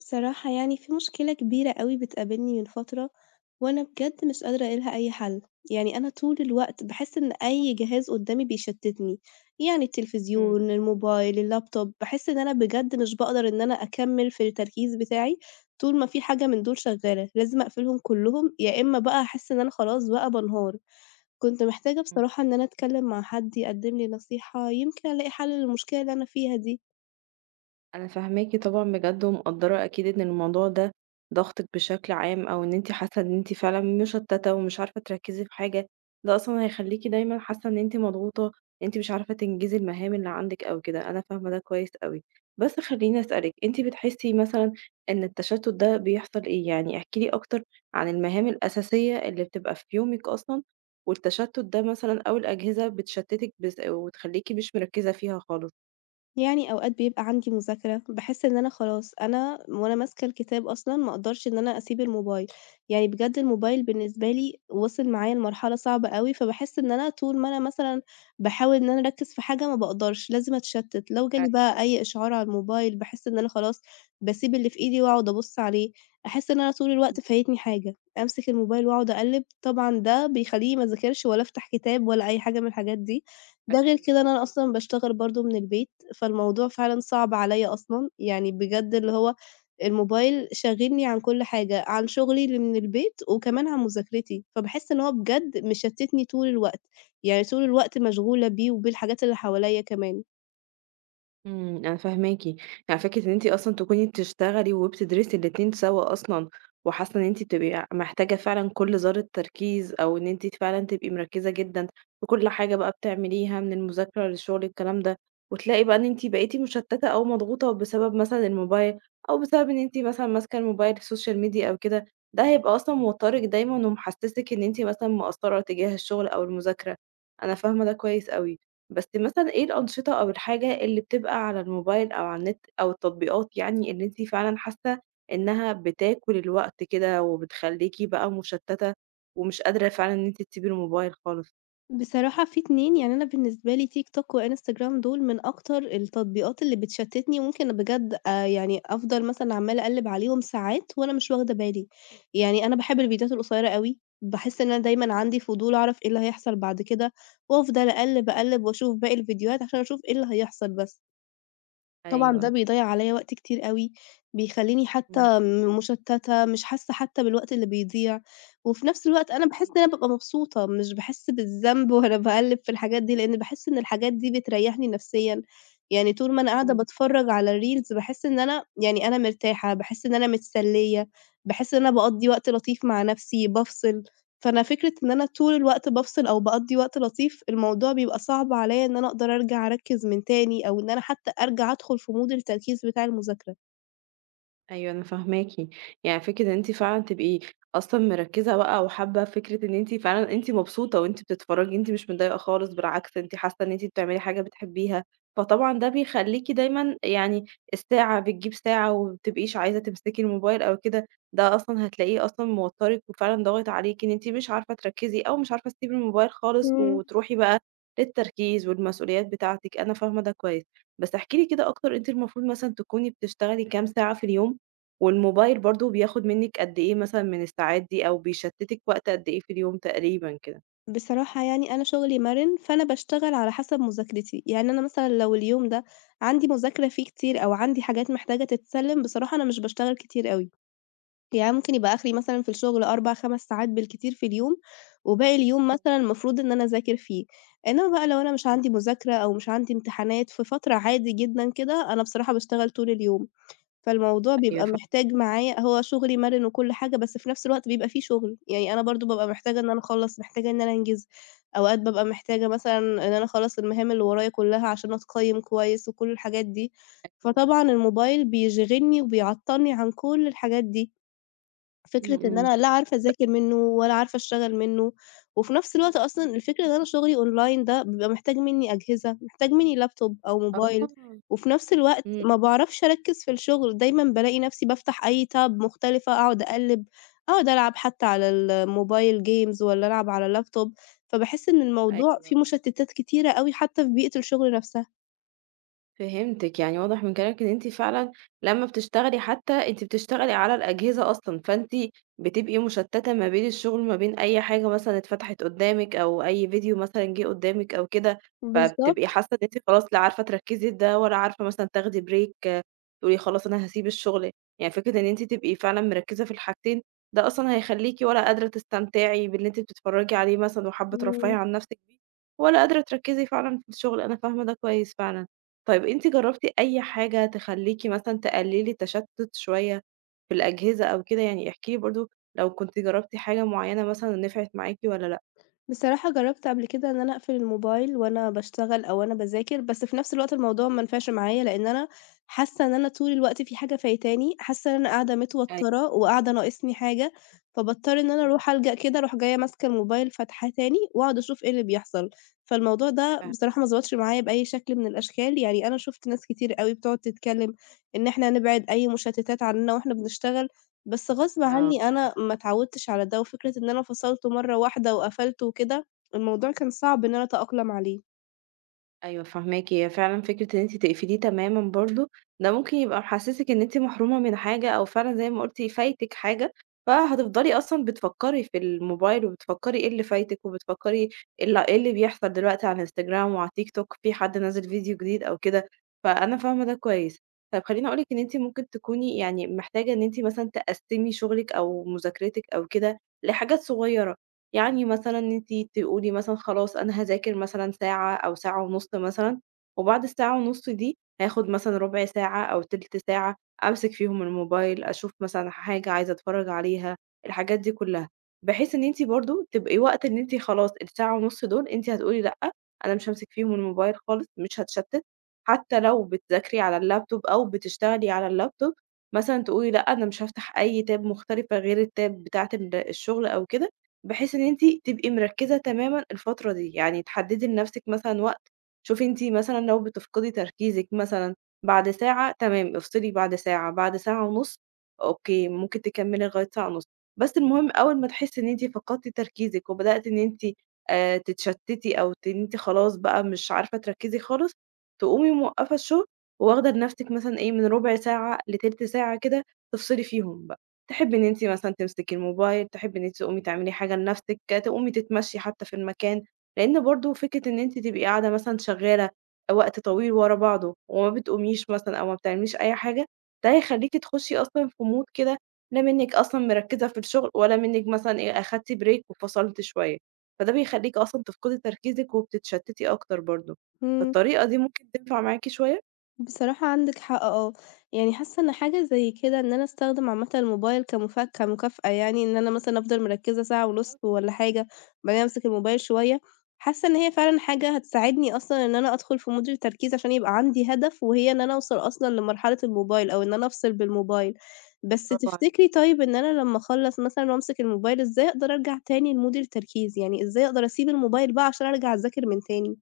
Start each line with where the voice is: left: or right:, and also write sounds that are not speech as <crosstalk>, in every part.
left: بصراحة يعني في مشكلة كبيرة أوي بتقابلني من فترة، وأنا بجد مش قادرة ألاقي لها أي حل، يعني أنا طول الوقت باحس إن أي جهاز قدامي بيشتتني، يعني
right: إمم،
left: التلفزيون، الموبايل، اللابتوب، باحس إن أنا بجد مش باقدر إن أنا أكمل في التركيز بتاعي طول ما في حاجة من دول شغالة، لازم أقفلهم كلهم يا إما بقى هاحس إن أنا خلاص بقى بانهار، كنت محتاجة
right: إمم.
left: بصراحة إن أنا أتكلم مع حد يقدم لي نصيحة، يمكن ألاقي حل للمشكلة اللي أنا فيها دي.
right: أنا فاهماكِ طبعًا بجد ومقدّرة أكيد إن الموضوع ده ضاغطِك بشكل عام أو إن أنتِ حاسة إن أنتِ فعلًا مشتتة ومش عارفة تركّزي في حاجة، ده أصلًا هيخلّيكِ دايمًا حاسة إن أنتِ مضغوطة، أنتِ مش عارفة تنجزي المهام اللي عندِك أو كده، أنا فاهمة ده كويس أوي. بس خلّيني أسألِك، أنتِ بتحسي مثلًا إن التشتت ده بيحصل إيه؟ يعني احكي لي أكتر عن المهام الأساسية اللي بتبقى في يومِك أصلًا، والتشتت ده مثلًا أو الأجهزة بتشتتِك بس وتخلّيكِ مش مركّزة فيها خالص.
left: يعني أوقات بيبقى عندي مذاكرة، باحس إن أنا خلاص أنا وأنا ماسكة الكتاب أصلًا ما أقدرش إن أنا أسيب الموبايل، يعني بجد الموبايل بالنسبة لي وصل معايا لمرحلة صعبة أوي، فباحس إن أنا طول ما أنا مثلًا باحاول إن أنا أركّز في حاجة ما باقدرش، لازم أتشتت، لو جالي
right: أيوه.
left: بقى أي إشعار على الموبايل باحس إن أنا خلاص باسيب اللي في إيدي وأقعد أبُص عليه، أحس إن أنا طول الوقت فايتني حاجة، أمسك الموبايل وأقعد أقلّب، طبعًا ده بيخلّيني ما أذاكرش ولا أفتح كتاب ولا أي حاجة من الحاجات دي. ده غير
right: أكيد.
left: كده إن أنا أصلًا باشتغل برضه من البيت، فالموضوع فعلًا صعب عليّا أصلًا، يعني بجد اللي هو الموبايل شاغلني عن كل حاجة، عن شغلي اللي من البيت وكمان عن مذاكرتي، فباحس إن هو بجد مشتتني طول الوقت، يعني طول الوقت مشغولة بيه وبالحاجات اللي حواليّا كمان.
right: أنا فاهماكِ، يعني فكرة إن أنتِ أصلًا تكوني بتشتغلي وبتدرسي الاتنين سوا أصلًا، وحاسة إن أنتِ بتبقي محتاجة فعلًا كل ذرة تركيز، أو إن أنتِ فعلًا تبقي مركزة جدًا في كل حاجة بقى بتعمليها من المذاكرة للشغل الكلام ده، وتلاقي بقى إن أنتِ بقيتِ مشتتة أو مضغوطة بسبب مثلًا الموبايل، أو بسبب إن أنتِ مثلًا ماسكة الموبايل السوشيال ميديا أو كده، ده هيبقى أصلًا موترِك دايمًا ومحسسِك إن أنتِ مثلًا مقصرة تجاه الشغل أو المذاكرة، أنا فاهمة ده كويس أوي. بس مثلًا إيه الأنشطة أو الحاجة اللي بتبقى على الموبايل أو على النت أو التطبيقات يعني اللي أنتِ فعلًا حاسة إنها بتاكل الوقت كده وبتخلّيكِ بقى مشتتة ومش قادرة فعلًا إن أنتِ تسيبي الموبايل خالص؟
left: بصراحة في 2 يعني أنا بالنسبة لي تيك توك وإنستجرام دول من أكتر التطبيقات اللي بتشتتني، ممكن بجد يعني أفضل مثلًا عمّالة أقلِّب عليهم ساعات وأنا مش واخدة بالي، يعني أنا باحب الفيديوهات القصيرة أوي، باحس إن أنا دايمًا عندي فضول أعرف إيه اللي هيحصل بعد كده، وأفضل أقلِّب، أقلِّب وأشوف باقي الفيديوهات عشان أشوف إيه اللي هيحصل بس. طبعًا ده
right: أيوه،
left: بيضيّع عليّا وقت كتير أوي، بيخلّيني
right: إمم.
left: حتى مشتّتة، مش حاسة حتى بالوقت اللي بيضيع، وفي نفس الوقت أنا باحس إن
right: أكيد.
left: أنا بابقى مبسوطة، مش باحس بالذنب <laughs> وأنا باقلّب في الحاجات دي، لإن باحس إن الحاجات دي بتريّحني نفسيًا، يعني طول ما أنا قاعدة
right: إمم.
left: باتفرّج على الreels باحس إن أنا يعني أنا مرتاحة، باحس إن أنا متسلية، باحس إن أنا باقضّي وقت لطيف مع نفسي، بافصل. فأنا فكرة إن أنا طول الوقت بافصل أو باقضّي وقت لطيف، الموضوع بيبقى صعب عليّا إن أنا أقدر أرجع أركّز من تاني، أو إن أنا حتى أرجع أدخل في mood التركيز بتاع المذاكرة.
right: أيوه أنا فاهماكِ، يعني فكرة إن أنتِ فعلًا تبقي أصلًا مركّزة بقى وحابة فكرة إن أنتِ فعلًا أنتِ مبسوطة وأنتِ بتتفرّجي، أنتِ مش متضايقة خالص بالعكس أنتِ حاسة إن أنتِ بتعملي حاجة بتحبيها، فطبعًا ده بيخلّيكِ دايمًا يعني الساعة بتجيب ساعة وما بتبقيش عايزة تمسكي الموبايل أو كده، ده أصلًا هتلاقيه أصلًا موتّرِك وفعلًا ضاغط عليكِ إن أنتِ مش عارفة تركّزي أو مش عارفة تسيبي الموبايل خالص
left: إمم.
right: وتروحي بقى للتركيز والمسؤوليات بتاعتِك، أنا فاهمة ده كويس. بس احكي لي كده أكتر أنتِ المفروض مثلًا تكوني بتشتغلي كام ساعة في اليوم؟ والموبايل برضه بياخد منِّك قد إيه مثلًا من الساعات دي، أو بيشتِّتِك وقت قد إيه في اليوم تقريبًا كده؟
left: بصراحة يعني أنا شغلي مَرِن، فأنا باشتغل على حسب مذاكرتي، يعني أنا مثلًا لو اليوم ده عندي مذاكرة فيه كتير أو عندي حاجات محتاجة تتسلّم، بصراحة أنا مش باشتغل كتير أوي. يعني ممكن يبقى آخري مثلًا في الشغل 4، 5 ساعات بالكتير في اليوم، وباقي اليوم مثلًا المفروض إن أنا أذاكر فيه، إنما بقى لو أنا مش
right: إمم،
left: عندي مذاكرة أو مش عندي امتحانات في فترة عادي جدًا كده، أنا بصراحة باشتغل طول اليوم، فالموضوع
right: أيوه
left: بيبقى
right: فاهماكِ
left: محتاج معايا هو شغلي مرن وكل حاجة، بس في نفس الوقت بيبقى في شغل، يعني أنا برضه بابقى محتاجة إن أنا أخلّص، محتاجة إن أنا أنجز، أوقات بابقى محتاجة مثلًا إن أنا أخلّص المهام اللي ورايا كلها عشان أتقيّم كويس وكل الحاجات دي،
right: أكيد.
left: فطبعًا الموبايل بيشغلني وبيعطّلني عن كل الحاجات دي.
right: إمم،
left: فكرة إن
right: إمم.
left: أنا لا عارفة أذاكر منّه ولا عارفة أشتغل منّه، وفي نفس الوقت أصلًا الفكرة إن أنا شغلي أونلاين ده بيبقى محتاج منّي أجهزة، محتاج منّي لابتوب أو
right: آه،
left: موبايل،
right: إمم،
left: وفي نفس الوقت ما
right: إمم،
left: باعرفش أركّز في الشغل، دايمًا بالاقي نفسي بافتح أي tab مختلفة أقعد أقلّب، أقعد ألعب حتى على الموبايل games والّا ألعب على اللابتوب، فباحس إن الموضوع فيه
right: أيوه.
left: مشتتات كتيرة أوي حتى في بيئة الشغل نفسها.
right: فهمتِك، يعني واضح من كلامِك إن أنتِ فعلًا لمّا بتشتغلي حتى أنتِ بتشتغلي على الأجهزة أصلًا، فأنتِ بتبقي مشتتة ما بين الشغل ما بين أي حاجة مثلًا اتفتحت قدامِك أو أي فيديو مثلًا جه قدامِك أو كده، فبتبقي
left: بالضبط،
right: حاسة إن أنتِ خلاص لا عارفة تركزي في ده ولا عارفة مثلًا تاخدي break تقولي خلاص أنا هاسيب الشغل، يعني فكرة إن أنتِ تبقي فعلًا مركزة في الحاجتين ده أصلًا هيخليكِ ولا قادرة تستمتعي باللي أنتِ بتتفرجي عليه مثلًا وحابة ترفهي
left: إمم.
right: عن نفسِك بيه، ولا قادرة تركزي فعلًا في الشغل، أنا فاهمة ده كويس فعلًا. طيب أنتِ جرّبتِ أي حاجة تخلّيكِ مثلًا تقلّلي التشتُّت شوية في الأجهزة أو كده؟ يعني احكي لي برضه لو كنتِ جرّبتِ حاجة معيّنة مثلًا ونفعت معاكِ والّا لأ؟
left: بصراحة جرّبت قبل كده إن أنا أقفل الموبايل وأنا باشتغل أو وأنا باذاكر، بس في نفس الوقت الموضوع ما نفعش معايا، لإن أنا حاسة إن أنا طول الوقت في حاجة فايتاني، حاسة إن أنا قاعدة متوترة
right: أيوه.
left: وقاعدة ناقصني حاجة، فباضطر إن أنا
right: إمم،
left: أروح ألجأ كده، أروح جاية ماسكة الموبايل فاتحاه تاني وأقعد أشوف إيه اللي بيحصل، فالموضوع ده
right: فاهماكِ.
left: بصراحة ما ضبطش معايا بأي شكل من الأشكال، يعني أنا شُفت ناس كتير أوي بتقعد تتكلم إن إحنا نبعد أي مشتتات عننا وإحنا بنشتغل. بس غصب
right: آه.
left: عني أنا ما اتعودتش على ده، وفكرة إن أنا فصلته مرّة واحدة وقفلته وكده، الموضوع كان صعب إن أنا أتأقلم عليه.
right: أيوه فاهماكِ، هي فعلًا فكرة إن أنتِ تقفليه تمامًا برضه، ده ممكن يبقى محسسِك إن أنتِ محرومة من حاجة أو فعلًا زي ما قُلتِ فايتِك حاجة، فهتفضلي أصلًا بتفكّري في الموبايل وبتفكّري إيه اللي فايتِك، وبتفكّري إيه اللي بيحصل دلوقتي على الإنستجرام وعلى التيك توك، في حد نزِّل فيديو جديد أو كده، فأنا فاهمة ده كويس. طيب خلّيني أقول لِك إن أنتِ ممكن تكوني يعني محتاجة إن أنتِ مثلًا تقسّمي شغلِك أو مذاكرتِك أو كده لحاجات صغيّرة. يعني مثلًا أنتِ تقولي مثلًا خلاص أنا هاذاكر مثلًا ساعة أو ساعة ونُص مثلًا، وبعد الساعة ونُص دي هاخد مثلًا ربع ساعة أو تِلت ساعة أمسك فيهم الموبايل، أشوف مثلًا حاجة عايزة أتفرّج عليها، الحاجات دي كلّها، بحيث إن أنتِ برضه تبقي وقت إن أنتِ خلاص الساعة ونُص دول أنتِ هتقولي لأ، أنا مش هامسك فيهم الموبايل خالص، مش هاتشتت، حتى لو بتذاكري على اللابتوب أو بتشتغلي على اللابتوب مثلًا تقولي لأ، أنا مش هافتح أي تاب مختلفة غير التاب بتاعة الشغل أو كده. بحيث إن أنتِ تبقي مركّزة تمامًا الفترة دي، يعني تحدّدي لنَفْسِك مثلًا وقت، شوفي أنتِ مثلًا لو بتفقدي تركيزِك مثلًا بعد ساعة تمام، افصلي بعد ساعة، بعد ساعة ونُص أوكي، ممكن تكمّلي لغاية ساعة ونُص، بس المهم أول ما تحسّي إن أنتِ فقدتِ تركيزِك وبدأتِ إن أنتِ تتشتّتي أو إن أنتِ خلاص بقى مش عارفة تركّزي خالص، تقومي موقّفة الشُغل وواخدة لنَفْسِك مثلًا إيه، من رُبع ساعة لتِلت ساعة كده تفصلي فيهم. تحبي إن أنتِ مثلًا تمسكي الموبايل، تحبي إن أنتِ تقومي تعملي حاجة لنفسِك، تقومي تتمشي حتى في المكان، لإن برضه فكرة إن أنتِ تبقي قاعدة مثلًا شغالة وقت طويل ورا بعضه وما بتقوميش مثلًا أو ما بتعمليش أي حاجة، ده هيخلّيكِ تخشي أصلًا في mood كده لا منِّك أصلًا مركّزة في الشغل ولا منِّك مثلًا إيه أخدتِ break وفصلتِ شوية، فده بيخلّيكِ أصلًا تفقدي تركيزِك وبتتشتتي أكتر برضه،
left: إمم.
right: فالطريقة دي ممكن تنفع معاكِ شوية؟
left: بصراحة عندِك حق آه، يعني حاسة إن حاجة زي كده إن أنا أستخدم عامةً الموبايل كمكافأة يعني، إن أنا مثلًا أفضل مركزة ساعة ونص
right: بالضبط،
left: والّا حاجة، وبعدين أمسك الموبايل شوية، حاسة إن هي فعلًا حاجة هتساعدني أصلًا إن أنا أدخل في mood التركيز عشان يبقى عندي هدف، وهي إن أنا أوصل أصلًا لمرحلة الموبايل أو إن أنا أفصل بالموبايل. بس
right: برافو عليكِ.
left: تفتكري طيب إن أنا لمّا أخلّص مثلًا وأمسك الموبايل إزاي أقدر أرجع تاني لmood التركيز؟ يعني إزاي أقدر أسيب الموبايل بقى عشان أرجع أذاكر من تاني؟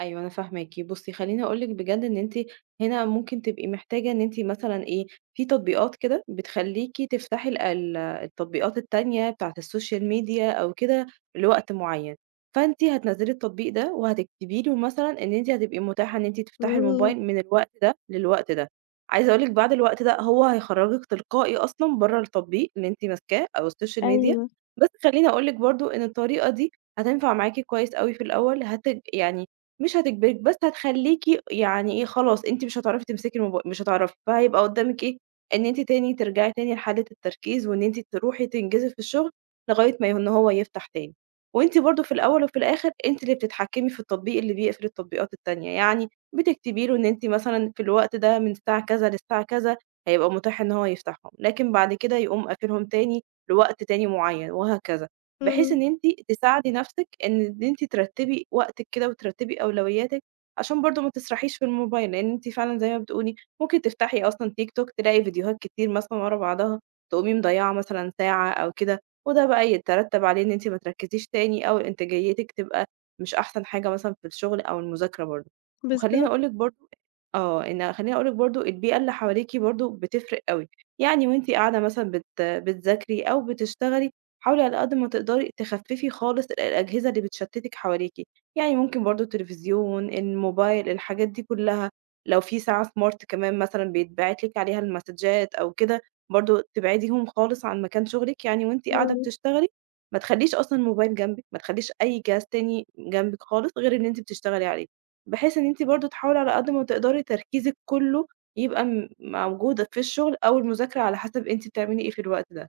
right: أيوه أنا فاهماكِ. بُصّي، خلّيني أقول لِك بجد إن أنتِ هنا ممكن تبقي محتاجة إن أنتِ مثلًا إيه، في تطبيقات كده بتخلّيكِ تفتحي ال التطبيقات التانية بتاعة السوشيال ميديا أو كده لوقت معيّن، فأنتِ هتنزّلي التطبيق ده وهتكتبي له مثلًا إن أنتِ هتبقي متاحة إن أنتِ تفتحي
left: إمم،
right: الموبايل من الوقت ده للوقت ده. عايزة أقول لِك بعد الوقت ده هو هيخرّجِك تلقائي أصلًا برّه التطبيق اللي أنتِ ماسكاه أو السوشيال ميديا،
left: أيوه،
right: بس خلّيني أقول لِك برضه إن الطريقة دي هتنفع معاكِ كويس أوي في الأول، يعني مش هتجبرِك، بس هتخلّيكِ يعني إيه، خلاص أنتِ مش هتعرفي تمسكي الموبايل، مش هتعرفي، فهيبقى قدّامِك إيه، إن أنتِ تاني ترجعي تاني لحالة التركيز، وإن أنتِ تروحي تنجزي في الشغل لغاية ما إن هو يفتح تاني، وأنتِ برضه في الأول وفي الآخر أنتِ اللي بتتحكمي في التطبيق اللي بيقفل التطبيقات التانية، يعني بتكتبي له إن أنتِ مثلًا في الوقت ده من الساعة كذا للساعة كذا هيبقى متاح إن هو يفتحهم، لكن بعد كده يقوم قافلهم تاني لوقت تاني معيّن وهكذا. بحيث
left: إمم،
right: إن أنتِ تساعدي نَفْسِك إن أنتِ ترتّبي وقتِك كده وترتّبي أولوياتِك، عشان برضه ما تسرحيش في الموبايل، لإن أنتِ فعلًا زي ما بتقولي ممكن تفتحي أصلًا TikTok تلاقي فيديوهات كتير مثلًا ورا بعضها، تقومي مضيّعة مثلًا ساعة أو كده، وده بقى يترتّب عليه إن أنتِ ما تركّزيش تاني أو إنتاجيتِك تبقى مش أحسن حاجة مثلًا في الشغل أو المذاكرة برضه. وخلّيني
left: بالضبط.
right: أقول لِك برضه آه، إن خلّيني أقول لِك برضه البيئة اللي حواليكِ برضه بتفرق أوي، يعني وأنتِ قاعدة مثلًا بتذاكري أو بتشتغلي حاولي على قد ما تقدري تخففي خالص ال- الأجهزة اللي بتشتتِك حواليكِ، يعني ممكن برضه التلفزيون، الموبايل، الحاجات دي كلها، لو في ساعة smart كمان مثلًا بيتبعت لِك عليها المسدجات أو كده، برضه تبعديهم خالص عن مكان شغلِك يعني وأنتِ قاعدة
left: إمم،
right: بتشتغلي، ما تخلّيش أصلًا الموبايل جنبِك، ما تخلّيش أي جهاز تاني جنبِك خالص غير اللي أنتِ بتشتغلي عليه، بحيث إن أنتِ برضه تحاولي على قد ما تقدري تركيزِك كله يبقى موجود في الشغل أو المذاكرة على حسب أنتِ بتعملي إيه في الوقت ده.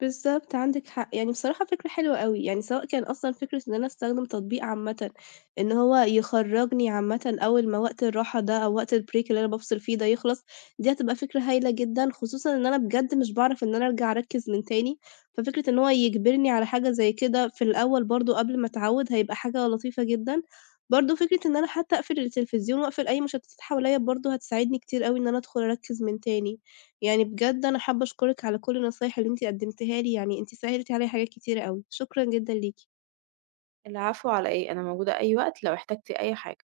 left: بالضبط عندِك حق، يعني بصراحة فكرة حلوة أوي، يعني سواء كان أصلًا فكرة إن أنا أستخدم تطبيق عامةً، إن هو يخرّجني عامةً أول ما وقت الراحة ده أو وقت الbreak اللي أنا بافصل فيه ده يخلص، دي هتبقى فكرة هايلة جدًا، خصوصًا إن أنا بجد مش باعرف إن أنا أرجع أركّز من تاني، ففكرة إن هو يجبرني على حاجة زي كده في الأول برضه قبل ما أتعوّد هيبقى حاجة لطيفة جدًا، برضه فكرة إن أنا حتى أقفل التلفزيون وأقفل أي مشتتات حواليّا برضه هتساعدني كتير أوي إن أنا أدخل أركّز من تاني. يعني بجد أنا حابة أشكرِك على كل النصايح اللي أنتِ قدّمتيها لي، يعني أنتِ سهّلتِ عليَّ حاجات كتيرة أوي، شكرًا جدًا ليكِ.
right: العفو على إيه، أنا موجودة أي وقت لو احتجتِ أي حاجة.